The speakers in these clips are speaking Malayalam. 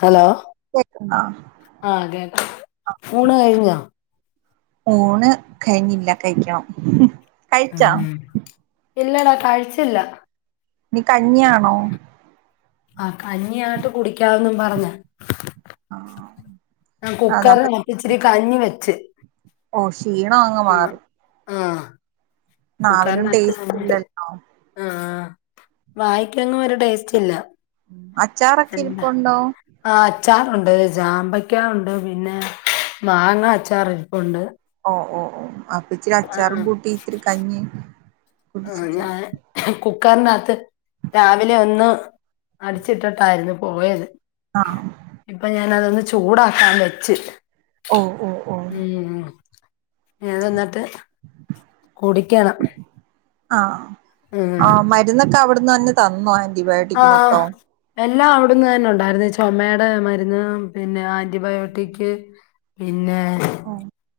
ഹലോ കേക്ക്ന്നാ ആഹ് കേക് ഊണ് കഴിഞ്ഞോ? ഊണ് കഴഞ്ഞില്ല. കഴിക്കണം. കഴിച്ചാ ഇല്ലടാ കഴ്ചില്ല നി കഞ്ഞിയാണോ? ആഹ് കഞ്ഞിയ ആട്ട് കുടിക്കാന്നും പറഞ്ഞ ആഹ് ഞാ കുക്കറി അതപ്പൊ [unintelligible] പ്പച്ചിരി കഞ്ഞി വെച്ച് ക്ഷീണോ അങ്ങ് ഉം മാറി ആഹ് കുക്കറിനത്ത് ടേസ്റ്റ് ഇല്ലല്ലോ ആഹ് വായിക്കങ്ങും ഒരു ടേസ്റ്റ് ഇല്ല. എന്താ അച്ചാറൊക്കെരിപ്പുണ്ടോ? ആഹ് അച്ചാറുണ്ട് ചാമ്പയ്ക്ക ഉണ്ട് പിന്നെ മാങ്ങ അച്ചാർ ഇരിപ്പുണ്ട് ഓ ഓ ഓ അപ്പൊ ഇച്ചിരി അച്ചാറും ആഹ് കൂട്ടി ഇത്തിരി കഞ്ഞി ആഹ് കുടിച്ചിട്ട് ഞാന് കുക്കറിനകത്ത് രാവിലെ ഒന്ന് അടിച്ചിട്ടിട്ടായിരുന്നു പോയത് ആഹ് ഇപ്പൊ ഞാനതൊന്ന് ചൂടാക്കാൻ വെച്ച് ഓ ഓ ഓ ഉം ഏതന്നട്ട് കൂടിക്കണം ആഹ് ആഹ് മരുന്നൊക്കെ അവിടുന്നഞ്ഞെ തന്നോ ആന്റിബയോട്ടിക്ക് മൊത്തം എല്ല അവിട്ന്ന് തന്നെ ഉണ്ടായിരുന്നു ചുമമ്മയുടെ മരുന്ന് പിന്നെ ആന്റിബയോട്ടിക്ക് ങ്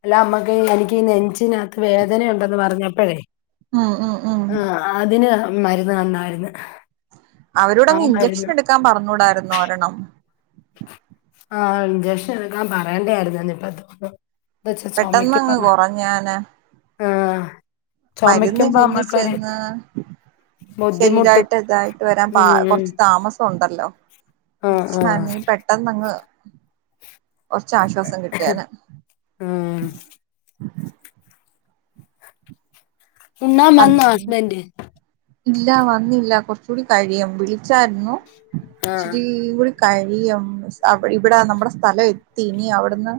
ല്ല അമ്മക്ക് എനിക്ക് നെഞ്ചിനകത്ത് വേദനുണ്ടെന്ന് പറഞ്ഞപ്പോഴേ ഉം ഉം ഉം ആഹ് അതിന് മരുന്ന് ത ന്നായിരുന്നു അവരോട് അങ്ങ് ഇഞ്ചക്ഷൻ എടുക്കാൻ പറഞ്ഞൂടായിരുന്നു ഒരെണം ആ ഇഞ്ചക്ഷൻ എടുക്കാൻ പറയേണ്ടായിരുന്നു ഇപ്പ തോന്നു എന്താച്ഛാ പെട്ടെന്നങ്ങ് ചുമക്കുപ്പം മ്മ് കൊറഞ്ഞേനെ ആ മരുന്ന് പിന് ചെന്ന് ബുദ്ധിമുട്ട് ശരീരമായിട്ട് ഇതായിട്ട് വരാൻ ഉം കുറച്ച് താമസം ഉണ്ട് ലോ ആഹ് ഇഞ്ചക്ഷൻ ആഹ് ആയിരൂനേകിൽ പെട്ടെന്ന് അങ്ങ് കുറച്ചാശ്വാസം കിട്ടിയേനെ ഉം ഉണ്ണാൻ വന്നോ ഹസ്ബൻഡ് ഇല്ല വന്നില്ല കുറച്ച കൂടി കഴിയും വിളിച്ചായിരുന്നു ആഹ് ഇച്ചരി കഴി യും ഇവിടെ നമ്മുടെ സ്ഥലം എത്തി ഇനി അവിടുന്ന്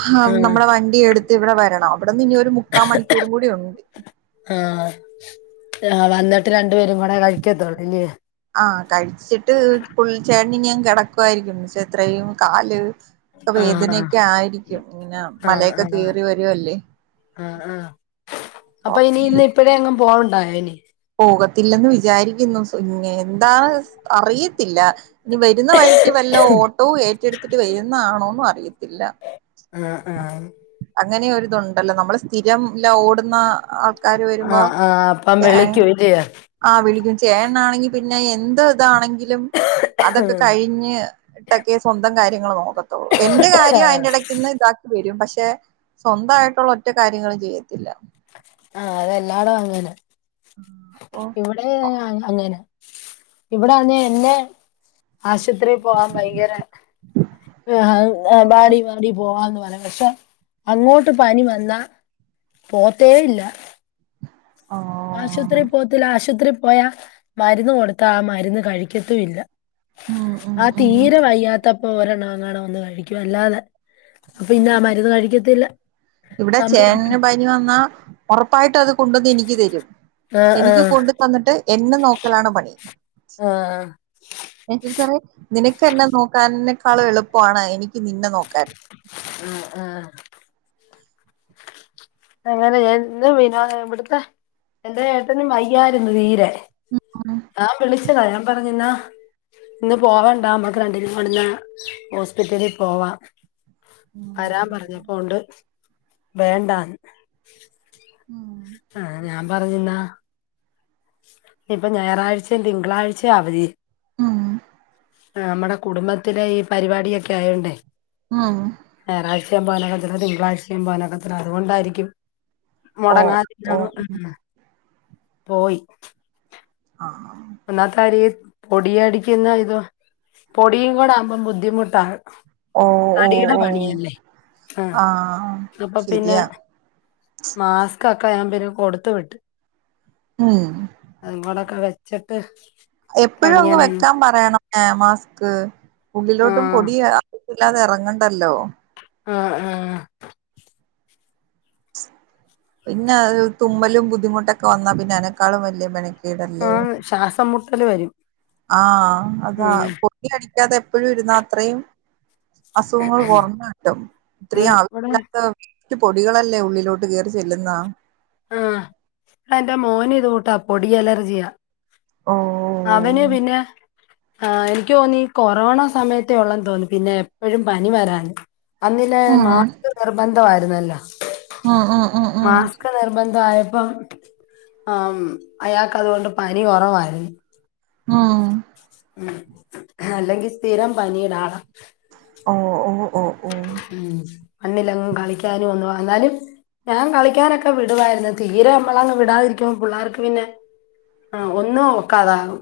ആ ആഹ് നമ്മുടെ വണ്ടി എടുത്ത് ഇവിടെ വരണം അവിടെന്ന് ഇനി ഒരു മുക്കാ മണിക്കൂറും കൂടി ഒളു ആ ആ വന്നിട്ട് രണ്ട് ആ കഴിച്ചിട്ട് പുള്ളി ച്ചേ [unintelligible] കിടക്കുമായിരിക്കും പക്ഷ ഇത്രയും കാല് ഒക്കെ ആഹ് വേദനയൊക്കെ ആയിരിക്കും ഇങ്ങനെ മലയൊക്കെ കേറി വരുവല്ലേ ആ ആ അപ്പൊ ഇനി ഇന്ന് ഇപ്പഴേ എ ങ്ങ് പോവാനണ്ടായോ ഇനി പോകത്തില്ലെന്ന് വിചാരിക്കുന്നു എന്താണ് അറിയത്തില്ല ഇനി വരുന്ന വഴിക്ക് വല്ല ഓട്ടോവും ഏറ്റെടുത്തിട്ട് വരുന്നാണോന്നും അറിയത്തില്ല ആ ആ അങ്ങനെയൊ ഒരുരിതുണ്ടല്ലോ നമ്മൾ സ്ഥിരം ഇല്ല ഓടുന്ന കാര് വരുമ്പോ ആഹ് ആഹ് അപ്പം വിളിക്കും ഇല്ലിയോ ആ വിളിക്ക ചേണ ആണെങ്കി പിന്നെ എന്ത ഇതാണെങ്കും അതൊക്കെ കഴിഞ്ഞഞ് ഇട്ടൊക്കെ സ്വന്തം കാര്യങ്ങൾ നോക്കും എന്റെ കാര്യം അതിന്റെ ആഹ് ഇടക്ക് നിന്ന് ഇതാക്കി വരും പക്ഷെ സ്വന്തായിട്ടുള്ള ഒറ്റ കാര്യങ്ങളും ചെയ്യത്തില്ല ആ അതെല്ലാടും അങ്ങനെ അപ്പൊ ഇവിടെ അങ്ങനെ ഇവിടെന്ന് എന്നെ ആശുപത്രിയിൽ പോകൻ ഭയങ്കര ആ ബാടി വാടി പോവാ പക്ഷെ അങ്ങോട്ട് പനി വന്നാ പോവ ത്തേ ഇല്ല ആ ആശുപത്രിയിൽ പോത്തില്ല ആശുപത്രിയിൽ പോയാ മരുന്ന് കൊടുത്ത ആ മരുന്ന് കഴിക്കതും ഇല്ല ഉം ഉം ആ ഉം തീരെ വയ്യാആത്ത അപ്പൊ ഒരെണ്ണം അങ്ങാണ ഒന്ന കഴിക്കും അല്ലാതെ അപ്പൊ പിന്ന ആ മരുന്ന് കഴിക്കത്തില്ല ഇവിടെ നമ്മളെടുത്ത് ചേനന്ന് പനി വന്നാ ഉറപ്പായിട്ട് അത് കൊണ്ടുവന്ന് എനിക്ക് രും ആഹ് എനിക്ക് ആഹ് കൊണ്ടു തന്നിട്ട് എന്നെ നോക്കലാണ് പണി ആഹ് [unintelligible] നിനക്ക് എന്നെ നോക്കാൻ ക്കാളു എളുപ്പമാണ് എനിക്ക് നിന്നെ നോക്കാൻ ആ ആ അങ്ങനെ ഇന്ന് വിനോ ഇവിടുത്തെ എന്റെ ഏട്ടനും വയ്യായിരുന്നു തീരെ ഉം ആ വിളിച്ചതാ ഞാൻ പറഞ്ഞന്നാ ഇന്ന് പോവാണ്ടാ നമ്മക്ക് രണ്ടിനീ കൊണ്ട്ഹോസ്പിറ്റലിൽ പോവാ വരാൻ പറഞ്ഞപ്പോണ്ട് വേണ്ടാന് ഉം ആ ഞാൻ പറഞ്ഞിന്നാ ഇപ്പൊ ഞായറാഴ്ചയും തിങ്കളാഴ്ചയും അവധി ഉം നമ്മടെ കുടുംബത്തിലെ ഈ പരിപാടിയൊക്കെ ആയോണ്ടേ ആ [unintelligible] തിങ്കളാഴ്ചയും പോനക്ക അതുകൊണ്ടായിരിക്കും ഓ ഓ മുടങ്ങാതിരുനാണ് ഉ പോയി ആഹ് ഒന്നാത്തെ കരി പൊട അടിക്കുന്ന ഇത പൊടിയും കൂടെ ആകുമ്പോം ബുദ്ധിമുട്ടാണ് ഓ ഓ തടിയുടെ ഓ പണിയല്ലേ ആഹ ആഹ് അപ്പൊ പിന്നെ ശരിയാ മാസ്ക്ൊക്കെ ഞാൻ പിന്ന കൊടുത്ത വിട്ട് ഉം അെ വെച്ചിട്ട് എപ്പോഴും അങ്ങ് വെക്കാൻ പറയണം ഏ മാസ്ക് ആ മുകളിലോട്ടും പൊടി ല്ലാതെറങ്ങണ്ടല്ലോ ആഹ ആഹ പിന്നെ തുമ്മലും ബുദ്ധിമുട്ടൊക്കെ വന്നാ പിന്നെ അനക്കാളും വലിയ മണ ആഹ ശ്വാസം മുട്ടല് വരും ആഹ അതാ ഉം പൊടി അടിക്കാതെ എപ്പോഴും ഇരുന്നാ അത്രയും അസുഖങ്ങൾ കുറഞ്ഞ കട്ടും ഇത്രയും ആന്ന് ഇവിടെ ആവശ്യമില്ലാത്ത മറ്റ് പൊടികളല്ലേ ഉള്ളിലോട്ട് കയറി ചെല്ലുന്നാ ആഹ എന്റെ മോന് ഇത് കൂട്ടാ പൊടി അലർജിയാ ഓ അവന് പിന്നെ ആ എനിക്ക് തോന്നി ഈ കൊറോണ സമയത്തേ ഉള്ളെന്ന് തോന്നി പിന്നെ എപ്പോഴും പനി വരാാന് അന്നില്ലേ മാസ് നിർബന്ധയിുന്നല്ലോ ഉഹ ഉഹ ഉം ഉം ബന്ധയപ്പോം ആ അയാൾക്ക്തുകൊണ്ട് പനി ഉറായിരുന്നു ആഹ ഉ അല്ലെങ്കിൽ സ്ഥിരം പനടാളാം ഓ ഓ ഓ ഉ മണ്ണിലും കളിക്കാനും ഒന്ന് വന്നാലും ഞാൻ കളിക്കാനൊക്കെ വിടുവായിരുന്നു തീരെ നമ്മളങ്ങ് വിടാതിരിക്കുമ പിള്ളേർക്ക് പിന്നെ ആഹ് ഒന്നും ഒക്കാതാകും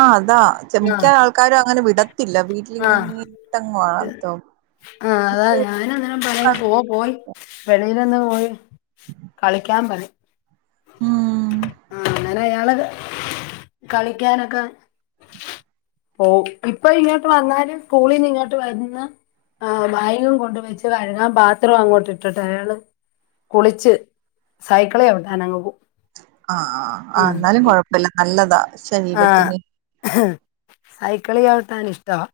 ആഹ് അതാ ചമി. ആ ക്കാ. ആൾക്കാരും അങ്ങനെ വിടത്തില്ല ആ വീട്ടിലിങ്ങനെട്ടങ്ങ വളർത്തും ആഹ് അതാ ഞാന അന്നേം പല പോവാ പോൻ വെളിയിലൊന്ന് പോയി കളിക്കാൻ പ ഉം ആഹ് അങ്ങനെ ഞള് കളിക്കാനൊക്കെ പോ ഇപ്പൊ ഇങ്ങോട്ട് വന്നാല് സ്കൂളീന്ന് ഇങ്ങോട്ട് വരുന്ന ആഹ് വയങ്ങം കൊണ്ട് വെച്ച് കഴുകാൻ പാത്രം അങ്ങോട്ട് ഇട്ടിട്ട് അയാള് കുളിച്ച് സൈക്കള് ചവിടാനങ്ങ് പോവും ആഹ് ആഹ് ന്നാലും കൊഴപ്പല്ല നല്ലതാ ശരീരത്തിന് ആഹ് സൈക്കിളി ചവിട്ടാൻ ഇഷ്ടമാ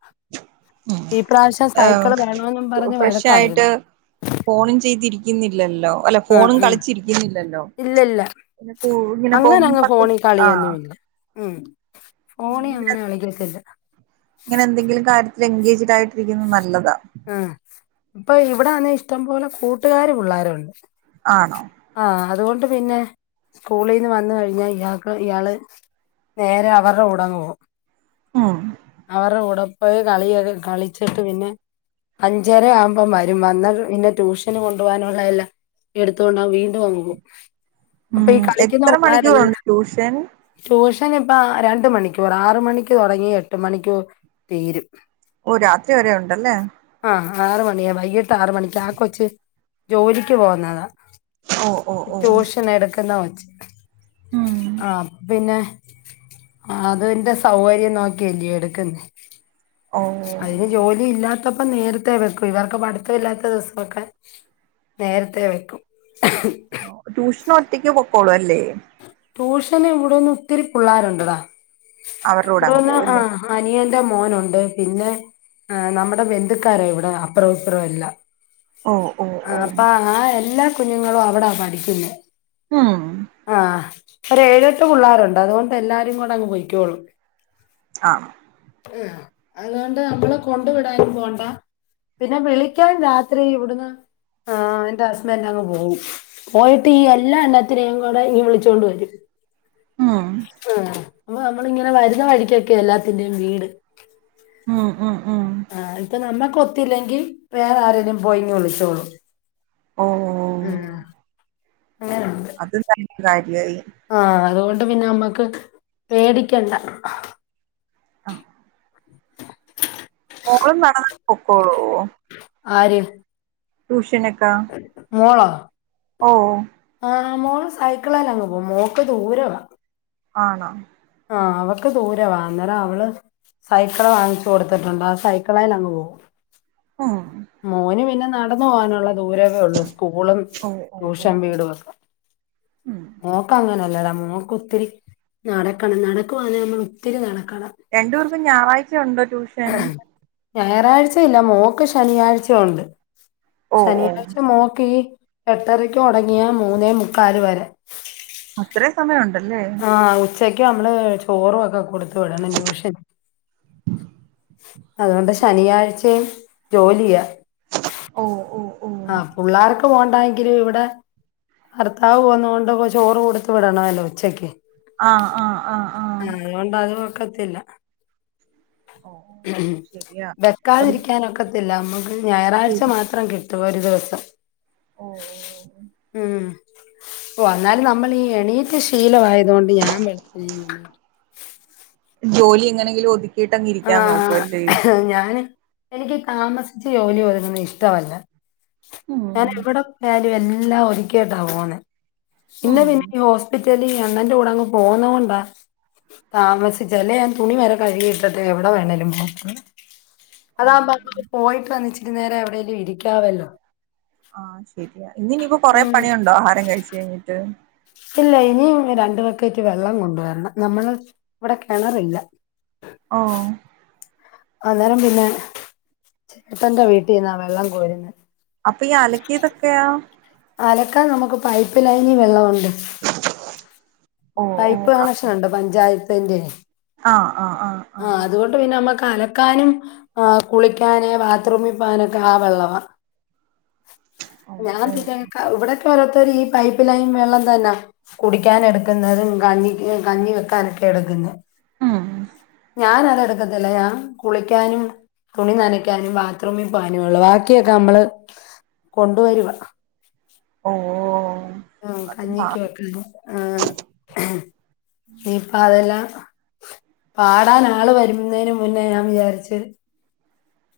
ഉം ഇപ്രാവശ്യം ഏഹ് സൈക്കിള് വേണന്നും പറഞ്ഞഞ് വഴക്കാര്ന്നു ഫ്രഷായിട്ട് ഫോണും ചെയ്തിരിക്കുന്നില്ലല്ലോ അല്ല ഫോണും കളിച്ചിരിക്കുന്നില്ലല്ലോ ഇല്ലല്ല പിന്നെ കൂ ഇങ്ങനെ അങ്ങന പോകുമ്പോ അങ്ങ് പത്ത് ഫോണിൽ ആഹ് കളിയൊന്നുമില്ല ഉം ഫോണി ഇങ്ങനെ അങ്ങനെ കളിക്കത്തില്ല ഇങ്ങനെ എന്തെങ്കിലും കാര്യത്തില് എൻഗേജഡ് ആയിട്ടിരിക്കുന്നത് നല്ലതാ ആഹ് അപ്പൊ ഇവിടെവന്ന് ഇഷ്ടം പോലെ കൂട്ടുകാര് പിള്ളേരുണ്ട് ആണോ ആഹ് അതുകൊണ്ട് പിന്നെ സ്കൂളീന്ന് വന്ന് കഴിഞ്ഞാ ഇയാൾക്ക് ഇയാള് നേരെ അവരുടെ കൂടങ്ങ് പോകും ഉം അവരുടെ കൂടെ ഒരു കളി കളിച്ചിട്ട് പിന്നെ അഞ്ചര ആവുമ്പം വരും വന്ന് പിന്നെ ട്യൂഷന് കൊണ്ടു പോകാനുള്ളതെല്ലാം എടുത്തോണ്ട് അഹ് വീണ്ടും വന്നു അപ്പേ ഉം ഈ കളിക്ക്ണ എത്ര മണിക്കൂറുണ്ട് പിള്ളേരെല്ലം ട്യൂഷൻ ട്യൂഷ [unintelligible] ഇപ്പ രണ്ട് മണിക്കൂറ് ആറ് മണിക്ക് തുടങ്ങി എട്ട് മണിക്കൂ തീരും ഓ രാത്രി വരേ ഉണ്ടല്ലേ ആഹ് ആറ് മണിയാ വൈകീട്ട് ആറ് മണിക്ക് ആക്കൊച്ച് ജോലിക്ക് പോവുന്നതാ ഓ ഓ ഓ ട്യൂഷനെടുക്കുന്ന കൊച്ച് ഉം ആഹ് പിന്നെ ആഹ് അതിന്റെ സൗകര്യം നോക്കിയല്ലേ എടുക്കുന്നേ ഓ അയ്ന് ജോലി ഇല്ലാ ത്തപ്പം നേരത്തേ വെക്കും ഇവർക്ക് പഠിത്തം ഇല്ലാത്ത ദിവസവൊക്കെ നേരത്തേ വെക്കും ട്യൂഷനൊറ്റക്ക് പൊക്കോളു അല്ലേ ട്യൂഷന് ഇവ്ട്ന്ന് ഒത്തിരി പിള്ളാരൊണ്ടടാ അവരുടെ കൂടെ അങ്ങ് ഇവ്ട്ന്ന് പോവും അല്ലേ ആഹ് അനിയൻ്റെ മോനുണ്ട് പിന്നെ ആ നമ്മുടെ ബന്ധുക്കാരാ ഇവിടെ അപ്പറോംഇപ്പറോം എല്ലാം ഓ ഓ ഓ ആഹ് അപ്പൊ ആ എല്ലാ കുഞ്ഞുങ്ങളും അവിടാ പഠിക്കുന്നെ ഉം ആഹ് ഒരേഴെട്ട് പുള്ളാരൊണ്ട് അതുകൊണ്ട് എല്ലാരും കൂടങ്ങ് പൊയ്ക്കോളും ആഹ് [unintelligible] അതുകൊണ്ട് നമ്മള് കൊണ്ട് വിടാനും പോണ്ടാ പിന്നെ വിളിക്കാൻ രാത്രി ഇവ്ട്ന്ന് ആഹ് എന്റെ ഹസ്ബെൻ്റങ്ങ് പോകും പോയിട്ട് ഈ എല്ലാ എണ്ണത്തിനേയും വിടെ ഇങ്ങ് വിളിച്ചോണ്ട് വരും ഉം ആഹ് മ്മ അമ്മളിങ്ങനെ വരുന്ന വഴിക്കൊക്കെയാ എല്ലാത്തിന്റെയും വീട് ഉം ഉം ഉം ആഹ് ഇപ്പ നമ്മക്ക് ഒത്തില്ലെങ്കി വേറെ ആരേലും പോയിങ്ങ് വിളിച്ചോളും ഓഹ് ആഹ് അതെന്തായാലും കാര്യായി ആഹ് അതുകൊണ്ട് പിന്നെ നമ്മക്ക് പേടിക്കണ്ട ആഹ് മോളും നടന്നങ്ങ് പൊക്കോളുവോ ആര് ട്യൂഷനെക്കാ മോളോ ഓഹ് ആഹ് മോള് സൈക്കിളേലങ്ങ് പോം മോക്ക് ദൂരവാ ആണോ ആഹ് അവക്ക് ദൂരവാ അന്നേരം അവള് സൈക്കള് വാങ്ങിച്ചു കൊടുത്തിട്ടൊണ്ട് ആ സൈക്കിളേലങ്ങ് പോകും ഉം മോന് പിന്നെ നടന്ന് പോവാനുള്ള ദൂരവേ ഒള്ളൂ സ്കൂളും ഓ ഓ ഓ ട്യൂഷൻ ഓ വീടുവൊക്കെ ഉം മോക്കങ്ങന നല്ലത മോക്ക് ഒത്തിരി നടക്കണം നടക്കുവാന്നേ നമ്മള് ഒത്തിരി നടക്കണം രണ്ട് പേർക്കും ഞാറാഴ്ച ഒണ്ടോ ട്യൂഷൻ ഞായറാഴ്ച ഇല്ല മോക്ക് ശനിയാഴ്ച ഒണ്ട് ഓ ഓ ശനിയാഴ്ച മോക്ക് ഈ എട്ടരയ്ക്കു തൊടങ്ങിയാ മൂന്നേ മുക്കാല് വരെ അത്രേം സമയൊ ആഹ് ഉച്ചക്ക് നമ്മള് ചോറും ഒക്കെ കൊടു ത്തുവിടണം ട്യൂഷൻ അതുകൊണ്ട് ശനിയാഴ്ചേ- ജോലിയാ- ഓഹ് ഓഹ് - ആഹ് പുള്ളാർക്ക്- ക്ക്പോണ്ടാഎങ്കിലും ഇവിടെ ഭർത്താവ് പോന്നകൊണ്ട് ചോറ് കൊടുത്ത് വിടണവല്ലോ ഉച്ചക്ക്- ആഹ് ആഹ് ആഹ്- ആഹ് അത്കൊണ്ടതും ഒക്കത്തില്ല- ഓ ശരിയാ ഒരു വെക്കാതിരിക്കാനൊക്കത്തില്ല - ഞായറാഴ്ച മാത്രം കിട്ടും ഒരു ദിവസം ഓ ഉം- ഓ അന്നാലും അമ്മളീ എണീറ്റ് ശീലവായതുകൊണ്ട് ഞാൻ വെളുപിനങ്ങ് ജോലി എങ്ങനെയെങ്കിലും ഒതുക്കീട്ടങ്ങ് ഇരിക്കാൻ നോക്കുവല്ലേ- ആഹ് ഞാന് എനിക്ക് താമസിച്ച് ജോലി ഒതുങ്ങുന്ന ഇഷ്ടവല്ല ഉം ഞാനെവിടെ പോയാലും എൽ ല്ലാ ഒതുക്കിയിട്ടാ പോന്നെ ഇന്ന് ഉം പിന്നി നി ഹോസ്പി റ്റലീ ഞാണ്ണന്റെ കൂടങ്ങ് പോന്നോണ്ടാ താമസിച്ചേ ല്ലേ ഞാൻ തുണി വരെ കഴുകി- ഇട്ടിട്ടെഎവടെ വേണേലും പോക്ക് അതാ ഓ ആവുമ്പം പോയിട്ട് വന്ന് ചെ ഇത്തിരി നേരം എവടെലും ഇരിക്കാവല്ലോ? ആഹ് ശെരിയാ ഇന്ന് ഇനിയിപ്പോ കൊറെ ഉം പണിയേണ്ടോ ആഹാരം കഴിച്ച് കഴിഞ്ഞിട്ട്? ഇല്ല ഇനിയും രണ്ട് ബക്കാറ്റ് വെള്ളം കൊണ്ട് വെരണം നമ്മള് ഇവടെ കെണെറില്ലാ- ഓഹ് - അന്നേരം പിന്നെ ചേട്ടന്റെ വീട്ടിന്നാ വെള്ളം കോര്ന്നേ- അപ്പൊ ഈ അലക്കിയതൊക്കെയാ അലക്കാൻ നമ്ക്ക് പൈപ്പ് ലൈനി വെള്ളോ ഓ ഓ പൈപ്പ് കണക്ഷൻ ഒണ്ട് പഞ്ചായത്തിന്റെ- ആഹ് അത് കൊണ്ട് പിന്നെ നമ്മ അലക്കാനും ആഹ് കുളിക്കാന് ബാത്റൂമി പാനാക്കെ ആ വെള്ളവാ- ഓ ഞാൻ ഓ പിന്നെ ക ഇവടെ [unintelligible] ഓരോത്തര് ഈ പൈപ്പ് ലൈൻ വെള്ളം തന്നാ കുടിക്കാൻ എട്ക്ക്ന്നതും കഞ്ഞിക്ക് കഞ്ഞി വെക്കാൻ എട് എട്ക്ക്ന്നേ ഉം ഞാനത് എട്ക്കത്തില്ല ഞാനത് കുളിക്കാനും തുണി നനയ്ക്കാനും ബാത്തറൂമി പോവാനും ഒള്ളു ബാക്കിയൊക്കെ നമ്മള് കൊണ്ട് വരുവാ ഓഹ് ആഹ് കഞ്ഞിക്ക് വെക്കാന് ആഹ് ഇനിപ്പാ അതെല്ലാം പാടാൻ ആള് വെര്ന്നേന് മുന്നേ ഞാൻ വിചാരിച്ച്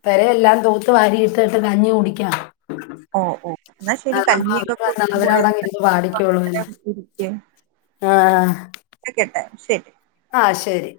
പെരെല്ലാം തൂത്ത് വാരി ഇട്ടിട്ട് കഞ്ഞി കുടിക്കാം ഓ ഓ എന്നാ ശരി [unintelligible] കഞ്ഞിയൊക്കെ കുടിച്ച് വന്നവര അവടെ അങ്ങ് ഇരുന്ന് പാടിക്കൊള്ളൂം ഗുളികയൊക്കെ ഇരിക്ക് ആഹ് കേട്ടേ ശെരി ആഹ് ശെരി